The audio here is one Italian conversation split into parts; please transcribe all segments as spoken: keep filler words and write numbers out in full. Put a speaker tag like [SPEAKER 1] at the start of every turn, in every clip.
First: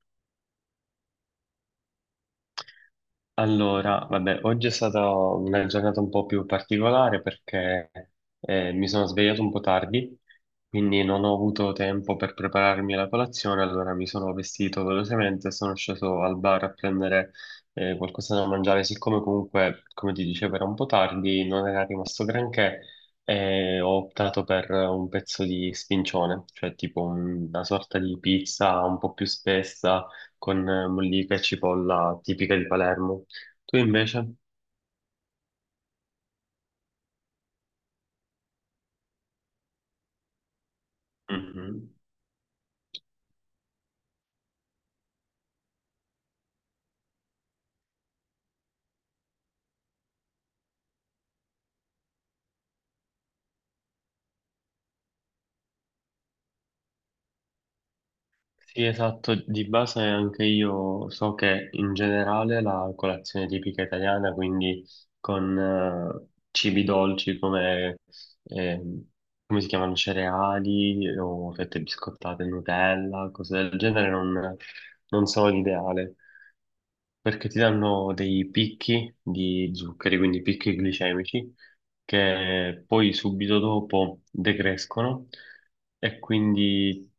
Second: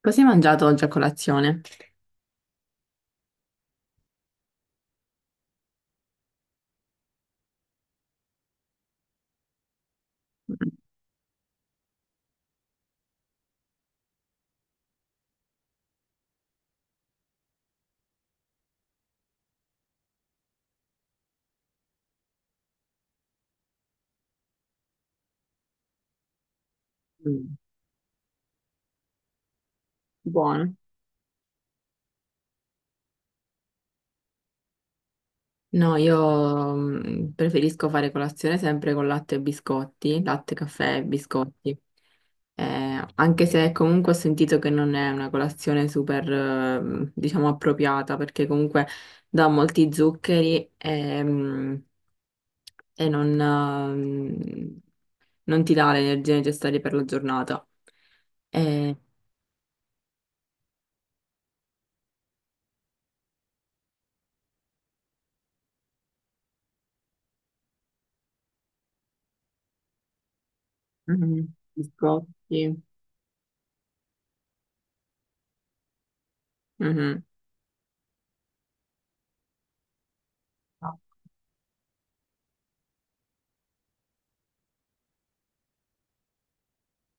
[SPEAKER 1] Cosa hai mangiato oggi a colazione?
[SPEAKER 2] Allora, vabbè, oggi è stata una giornata un po' più particolare perché eh, mi sono svegliato un po' tardi,
[SPEAKER 1] Mm.
[SPEAKER 2] quindi non ho avuto tempo per prepararmi la colazione, allora mi sono vestito velocemente e sono sceso al bar a prendere eh, qualcosa da mangiare, siccome comunque, come ti dicevo, era un po' tardi, non era rimasto granché. Eh, ho optato per un pezzo di spincione, cioè tipo
[SPEAKER 1] Mm.
[SPEAKER 2] una sorta di pizza un po' più spessa con
[SPEAKER 1] Buono.
[SPEAKER 2] eh, mollica e cipolla tipica di Palermo. Tu invece?
[SPEAKER 1] No, io mm, preferisco fare colazione sempre con latte e biscotti, latte, caffè e biscotti.
[SPEAKER 2] Mhm.
[SPEAKER 1] Eh, anche se comunque ho sentito che non è una colazione super, eh, diciamo, appropriata, perché comunque dà molti zuccheri e, mm, e non, eh, non ti dà le energie necessarie per la giornata.
[SPEAKER 2] Sì,
[SPEAKER 1] Eh.
[SPEAKER 2] esatto, di base anche io so che in generale la colazione tipica italiana, quindi con eh, cibi dolci come, ehm, come si chiamano, cereali
[SPEAKER 1] Mhm.
[SPEAKER 2] o fette biscottate,
[SPEAKER 1] Biscotti.
[SPEAKER 2] Nutella, cose del genere, non, non sono l'ideale,
[SPEAKER 1] Mhm.
[SPEAKER 2] perché ti danno dei picchi di zuccheri, quindi picchi
[SPEAKER 1] Ah.
[SPEAKER 2] glicemici, che poi subito dopo decrescono e quindi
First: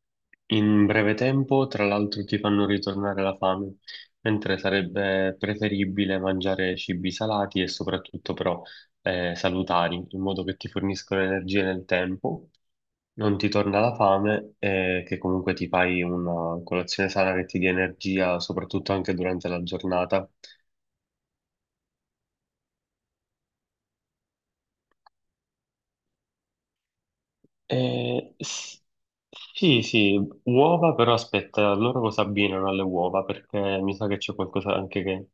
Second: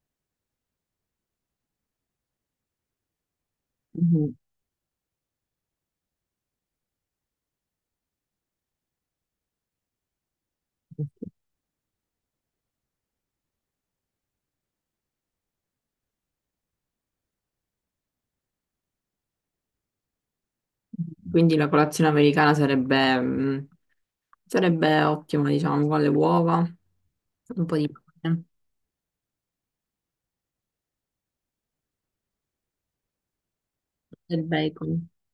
[SPEAKER 2] in breve tempo, tra l'altro, ti fanno ritornare la fame,
[SPEAKER 1] Mhm.
[SPEAKER 2] mentre sarebbe preferibile mangiare cibi salati e soprattutto però eh, salutari, in modo che ti forniscono energie nel tempo, non ti torna la fame e che comunque ti fai una colazione sana che ti dia energia, soprattutto anche durante la giornata.
[SPEAKER 1] Quindi la colazione americana sarebbe, mh, sarebbe ottima, diciamo, con le uova, un po' di
[SPEAKER 2] Eh,
[SPEAKER 1] pane,
[SPEAKER 2] s- sì, sì, uova, però aspetta, loro cosa abbinano alle uova? Perché mi sa che c'è
[SPEAKER 1] del
[SPEAKER 2] qualcosa anche
[SPEAKER 1] bacon.
[SPEAKER 2] che.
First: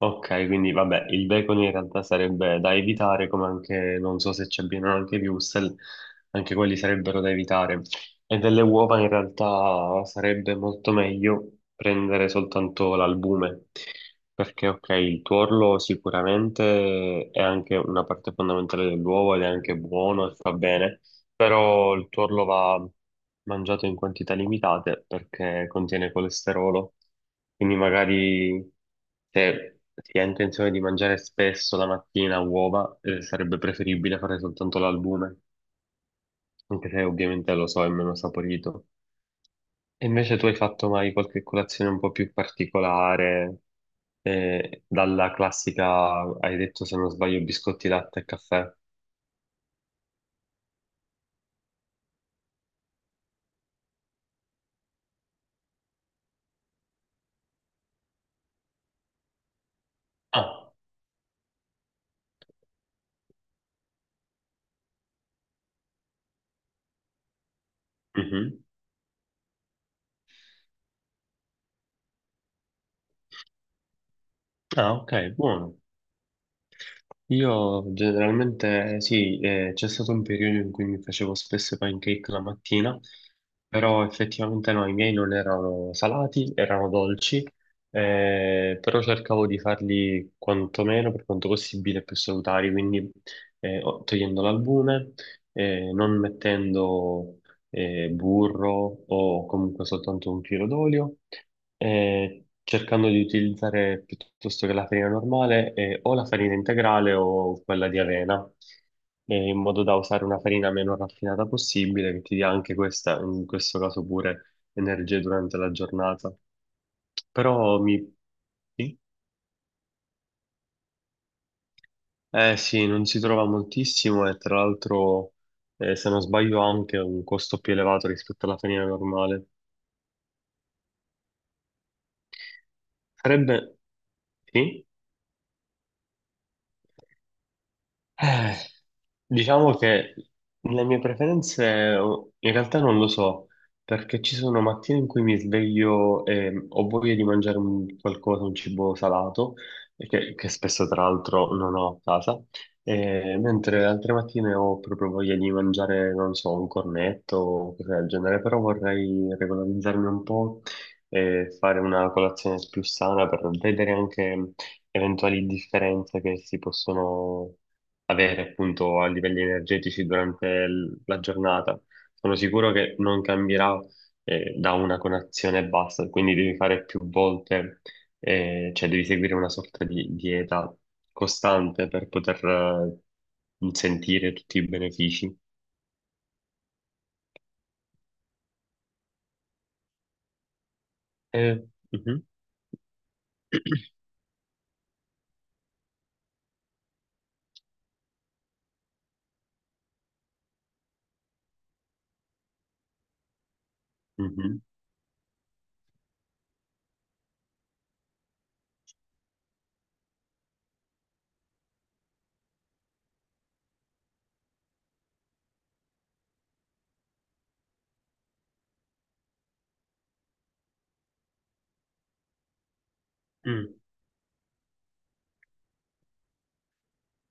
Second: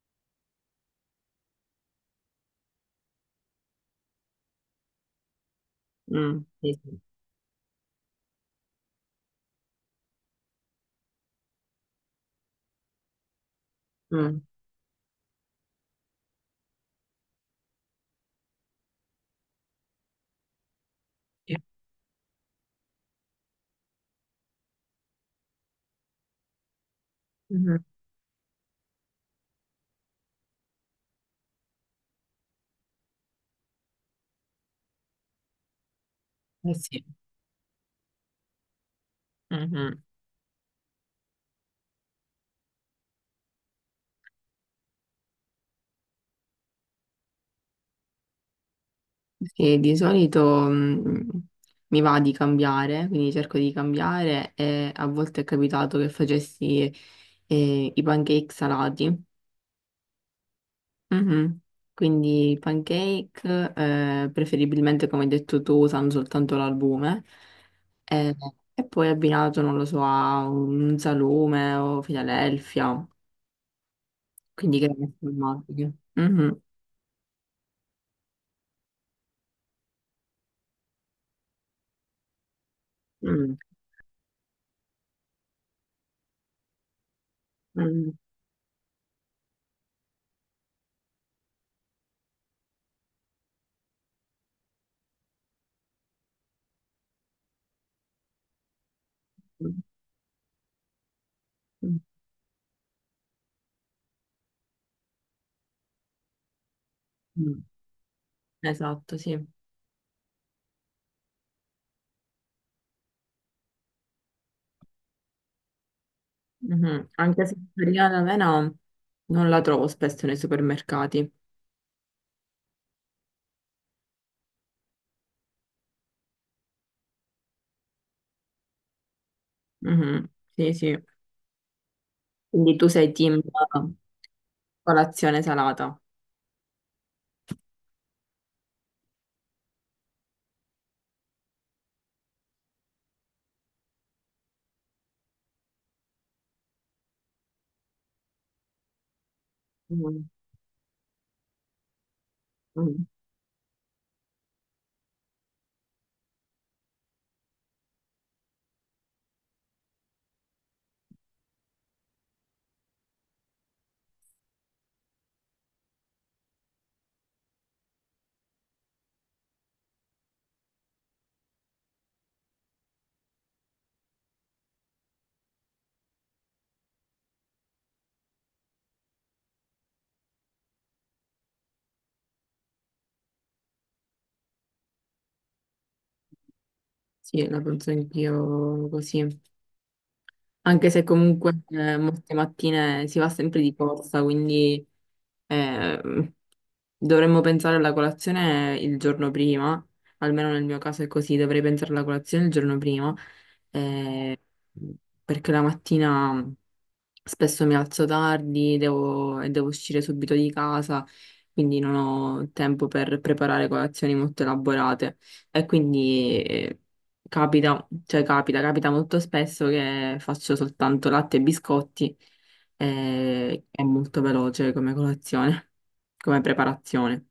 [SPEAKER 2] Ok, quindi vabbè, il bacon in realtà sarebbe da evitare, come anche, non so se ci abbiano anche i wurstel,
[SPEAKER 1] Mm,
[SPEAKER 2] anche quelli
[SPEAKER 1] sì, sì.
[SPEAKER 2] sarebbero da evitare. E delle uova in realtà sarebbe molto meglio prendere soltanto l'albume,
[SPEAKER 1] Mm,
[SPEAKER 2] perché ok, il tuorlo sicuramente è anche una parte fondamentale dell'uovo ed è anche buono e fa bene,
[SPEAKER 1] sì.
[SPEAKER 2] però il tuorlo va mangiato in quantità limitate perché contiene colesterolo, quindi
[SPEAKER 1] Mhm.
[SPEAKER 2] magari se si ha intenzione di mangiare spesso la mattina uova, eh, sarebbe preferibile fare soltanto l'albume,
[SPEAKER 1] Eh
[SPEAKER 2] anche
[SPEAKER 1] sì.
[SPEAKER 2] se ovviamente lo so, è meno saporito.
[SPEAKER 1] Mhm.
[SPEAKER 2] E invece tu hai fatto mai qualche colazione un po' più particolare, eh, dalla classica, hai detto se non sbaglio, biscotti, latte e caffè?
[SPEAKER 1] Sì, di solito mh, mi va di cambiare, quindi cerco di cambiare e a volte è capitato che facessi eh, i pancake salati.
[SPEAKER 2] Ah,
[SPEAKER 1] Mhm. Quindi pancake, eh, preferibilmente come hai detto tu, usano soltanto l'albume e,
[SPEAKER 2] mhm.
[SPEAKER 1] e poi abbinato, non lo so, a un salume o Filadelfia, quindi che
[SPEAKER 2] Ah, ok, buono.
[SPEAKER 1] formaggi. Mhm.
[SPEAKER 2] Io generalmente sì, eh, c'è stato un periodo in cui mi facevo spesso i pancake la mattina,
[SPEAKER 1] Mm.
[SPEAKER 2] però effettivamente no, i miei non erano salati, erano dolci,
[SPEAKER 1] Mm.
[SPEAKER 2] eh, però cercavo di farli quantomeno per quanto possibile più salutari, quindi eh, o- togliendo l'albume, eh, non mettendo eh, burro o
[SPEAKER 1] Mm.
[SPEAKER 2] comunque soltanto un filo d'olio, eh, cercando di utilizzare piuttosto che la farina normale, eh, o la farina integrale
[SPEAKER 1] Mm.
[SPEAKER 2] o quella di avena,
[SPEAKER 1] Esatto, sì.
[SPEAKER 2] eh, in modo da usare una farina meno raffinata possibile, che ti dia anche questa, in questo caso pure, energie durante la giornata.
[SPEAKER 1] Mhm. Anche se
[SPEAKER 2] Però mi...
[SPEAKER 1] l'origano avena
[SPEAKER 2] sì?
[SPEAKER 1] non la trovo spesso nei supermercati.
[SPEAKER 2] Eh sì, non si trova moltissimo e tra l'altro, eh, se non sbaglio, ha anche un costo più elevato rispetto alla farina normale.
[SPEAKER 1] Mhm. Sì, sì. Quindi tu sei team
[SPEAKER 2] Sarebbe...
[SPEAKER 1] eh,
[SPEAKER 2] Sì?
[SPEAKER 1] colazione salata.
[SPEAKER 2] Eh, diciamo che le mie preferenze oh, in realtà non lo so, perché ci sono mattine in cui mi sveglio e mm, ho voglia di mangiare un qualcosa, un cibo salato, e
[SPEAKER 1] Mhm.
[SPEAKER 2] che, che spesso tra l'altro non ho a casa,
[SPEAKER 1] Mhm.
[SPEAKER 2] e mentre altre mattine ho proprio voglia di mangiare, non so, un cornetto o cose del genere, però vorrei regolarizzarmi un po' e fare una colazione più sana per vedere anche eventuali differenze che si possono avere appunto a livelli energetici durante l- la giornata. Sono sicuro che non cambierà eh, da una colazione e basta, quindi devi fare più volte, eh, cioè devi seguire una sorta di dieta costante per poter eh, sentire tutti i benefici.
[SPEAKER 1] Sì, la penso anch'io così. Anche se comunque
[SPEAKER 2] Eh,
[SPEAKER 1] eh,
[SPEAKER 2] mhm.
[SPEAKER 1] molte mattine si va sempre di corsa, quindi eh, dovremmo pensare alla colazione il giorno prima. Almeno nel mio caso è così, dovrei pensare alla colazione il giorno prima
[SPEAKER 2] Mhm.
[SPEAKER 1] perché la mattina spesso mi alzo tardi devo- e devo uscire subito di casa, quindi non ho tempo per preparare colazioni molto elaborate. E quindi eh, capita, cioè capita, capita molto spesso che faccio soltanto latte e biscotti. Eh,
[SPEAKER 2] Mm.
[SPEAKER 1] è molto veloce come colazione, come preparazione.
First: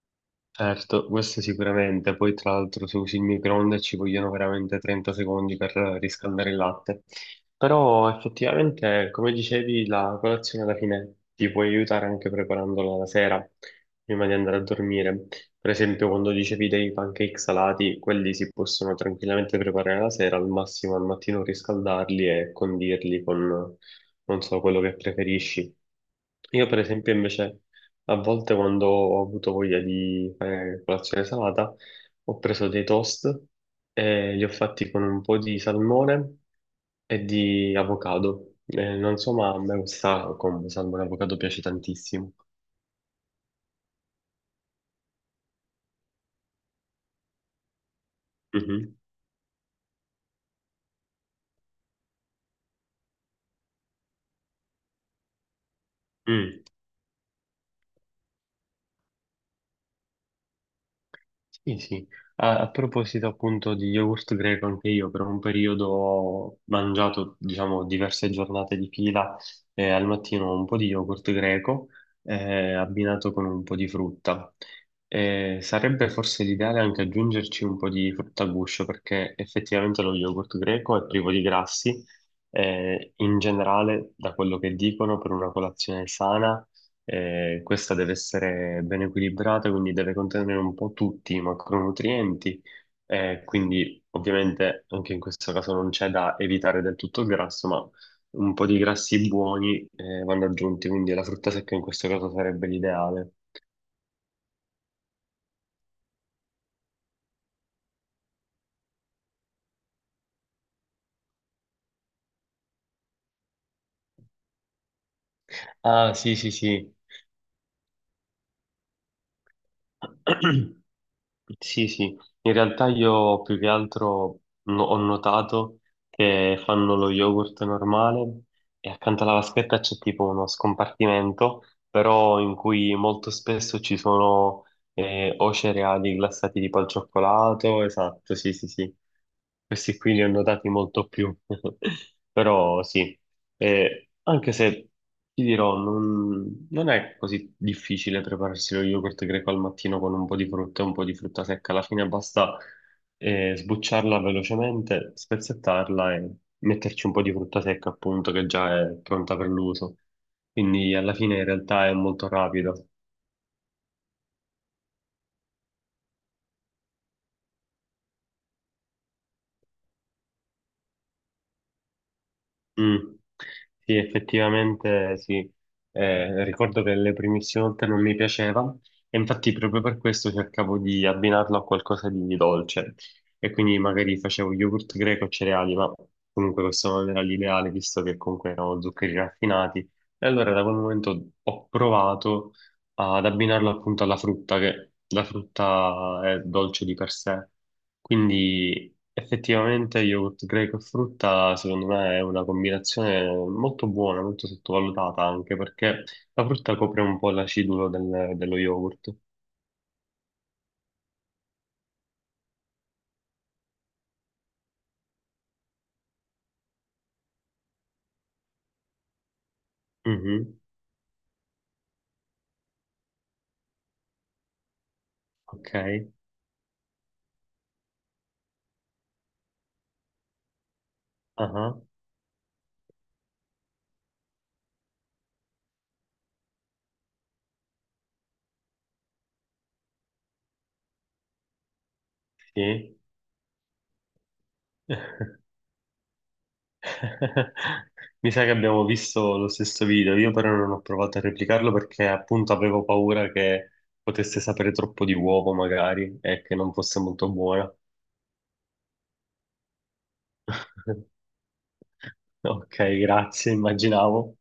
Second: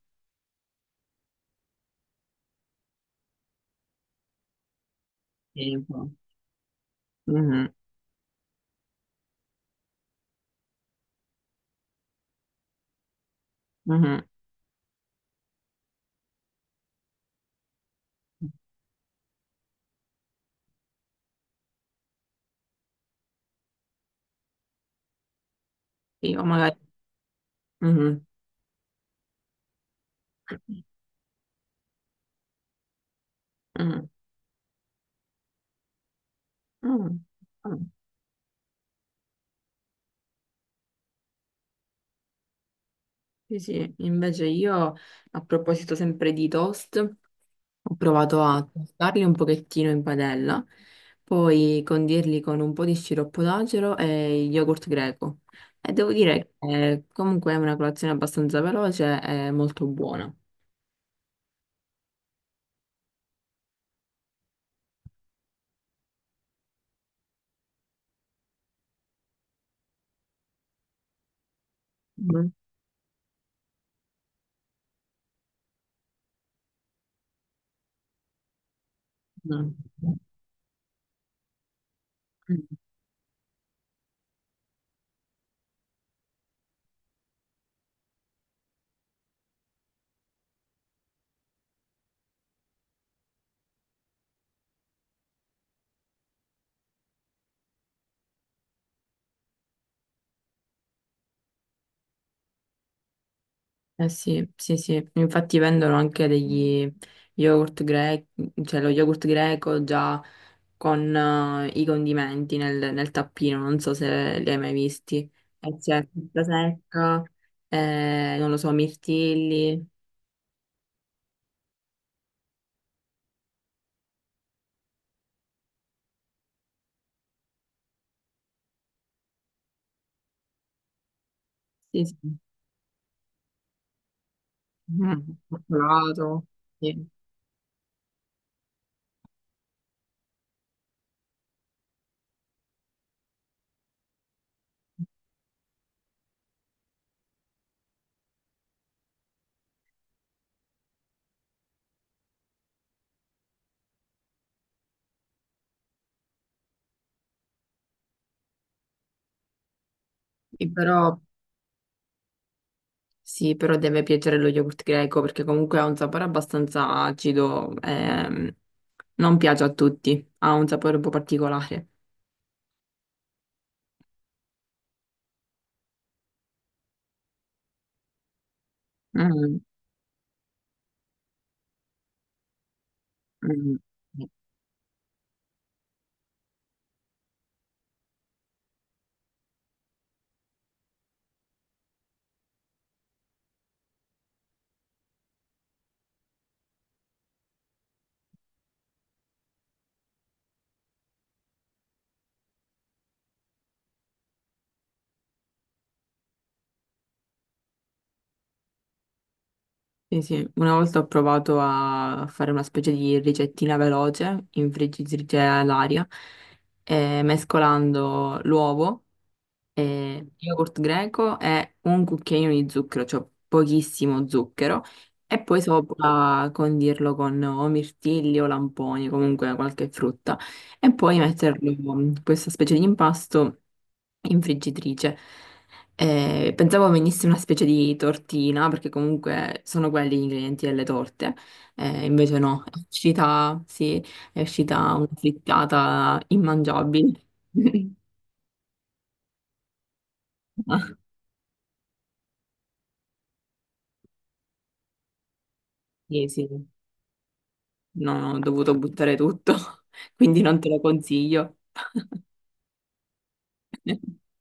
[SPEAKER 2] Certo, questo sicuramente. Poi tra l'altro se usi il microonde ci vogliono veramente trenta secondi per
[SPEAKER 1] Sì, un po'.
[SPEAKER 2] riscaldare il latte.
[SPEAKER 1] Mhm,
[SPEAKER 2] Però effettivamente, come dicevi, la colazione alla fine ti può aiutare anche preparandola la sera,
[SPEAKER 1] mhm.
[SPEAKER 2] prima di andare a dormire. Per esempio, quando dicevi dei pancake salati, quelli si possono tranquillamente preparare la sera, al massimo al mattino riscaldarli e condirli con, non so, quello che preferisci.
[SPEAKER 1] Io
[SPEAKER 2] Io
[SPEAKER 1] magari...
[SPEAKER 2] per esempio invece a
[SPEAKER 1] Mhm,
[SPEAKER 2] volte quando ho avuto voglia di fare colazione salata, ho preso dei toast
[SPEAKER 1] mhm,
[SPEAKER 2] e li ho fatti con un po' di salmone
[SPEAKER 1] mhm,
[SPEAKER 2] e di
[SPEAKER 1] mhm.
[SPEAKER 2] avocado. Eh, non so, ma a me questa combo salmone e avocado piace tantissimo.
[SPEAKER 1] Sì, sì, invece io a proposito sempre di toast, ho provato a
[SPEAKER 2] Mhm.
[SPEAKER 1] tostarli un pochettino in padella, poi condirli con un po' di sciroppo d'acero e yogurt greco. E devo dire
[SPEAKER 2] Mm.
[SPEAKER 1] che eh, comunque è una colazione abbastanza veloce e molto buona.
[SPEAKER 2] Sì, sì. A, a proposito appunto di yogurt greco, anche io per un periodo ho mangiato, diciamo, diverse giornate di fila eh, al mattino un po' di yogurt greco
[SPEAKER 1] Mm.
[SPEAKER 2] eh, abbinato con un po' di frutta. Eh, sarebbe forse l'ideale anche aggiungerci un po' di frutta a guscio perché
[SPEAKER 1] Mm.
[SPEAKER 2] effettivamente lo yogurt greco è privo di grassi. Eh, in generale, da quello che dicono, per una colazione sana eh, questa deve essere ben equilibrata, quindi deve contenere un po' tutti i macronutrienti, eh, quindi ovviamente anche in questo caso non c'è da evitare del tutto il grasso, ma un po' di grassi buoni, eh, vanno aggiunti, quindi la frutta secca in questo caso sarebbe l'ideale.
[SPEAKER 1] Eh sì, sì, sì, infatti vendono anche degli yogurt greco, cioè lo yogurt greco già con eh, i condimenti nel, nel tappino, non so se li hai mai visti. E c'è
[SPEAKER 2] Ah, sì,
[SPEAKER 1] frutta
[SPEAKER 2] sì, sì.
[SPEAKER 1] secca, eh, non lo so, mirtilli,
[SPEAKER 2] Sì, sì, in realtà io più che altro no- ho notato che fanno lo yogurt normale e accanto alla vaschetta c'è tipo uno scompartimento,
[SPEAKER 1] sì, sì.
[SPEAKER 2] però in cui molto spesso ci sono eh,
[SPEAKER 1] Mm,
[SPEAKER 2] o cereali
[SPEAKER 1] cioccolato,
[SPEAKER 2] glassati tipo al
[SPEAKER 1] sì.
[SPEAKER 2] cioccolato, esatto, sì, sì, sì, questi qui li ho notati molto più, però sì. Eh, anche se ti dirò, non, non è così difficile prepararsi lo yogurt greco al mattino con un po' di frutta e un po' di frutta secca. Alla fine basta eh, sbucciarla velocemente, spezzettarla e metterci un po' di frutta secca, appunto, che già è pronta per l'uso.
[SPEAKER 1] Sì,
[SPEAKER 2] Quindi alla
[SPEAKER 1] però,
[SPEAKER 2] fine in realtà è molto rapido.
[SPEAKER 1] sì, però deve piacere lo yogurt greco perché comunque ha un sapore abbastanza acido, ehm, non piace a tutti, ha un sapore un po' particolare.
[SPEAKER 2] Mm. Sì, effettivamente sì. Eh, ricordo che le primissime volte non mi piaceva e infatti
[SPEAKER 1] Mm,
[SPEAKER 2] proprio per questo cercavo di abbinarlo a qualcosa di dolce e
[SPEAKER 1] mm.
[SPEAKER 2] quindi magari facevo yogurt greco e cereali, ma comunque questo non era l'ideale visto che comunque erano zuccheri raffinati e allora da quel momento ho provato ad abbinarlo appunto alla frutta, che la frutta è dolce di per sé, quindi effettivamente yogurt greco e frutta secondo me è una combinazione molto buona, molto sottovalutata anche perché la frutta copre un po' l'acidulo del- dello yogurt.
[SPEAKER 1] Sì, sì, una volta ho provato a fare una specie di ricettina veloce in friggitrice all'aria, eh, mescolando l'uovo, eh,
[SPEAKER 2] Mhm.
[SPEAKER 1] yogurt greco e un cucchiaino di zucchero, cioè pochissimo zucchero, e poi
[SPEAKER 2] Ok,
[SPEAKER 1] sopra condirlo con o mirtilli o lamponi, comunque qualche frutta, e poi metterlo
[SPEAKER 2] ah,
[SPEAKER 1] in questa specie di impasto in friggitrice. Eh, pensavo venisse una specie di tortina, perché comunque sono quelli gli ingredienti delle torte. Eh, invece no, è
[SPEAKER 2] sì.
[SPEAKER 1] uscita, sì, è uscita una frittata immangiabile.
[SPEAKER 2] Mi sa che abbiamo visto lo stesso video, io però non
[SPEAKER 1] Ah,
[SPEAKER 2] ho provato a replicarlo perché appunto avevo paura che potesse sapere troppo di uovo magari
[SPEAKER 1] sì,
[SPEAKER 2] e
[SPEAKER 1] sì,
[SPEAKER 2] che non fosse molto buona.
[SPEAKER 1] no, no, ho dovuto buttare tutto, quindi non te lo consiglio.
[SPEAKER 2] Ok, grazie, immaginavo.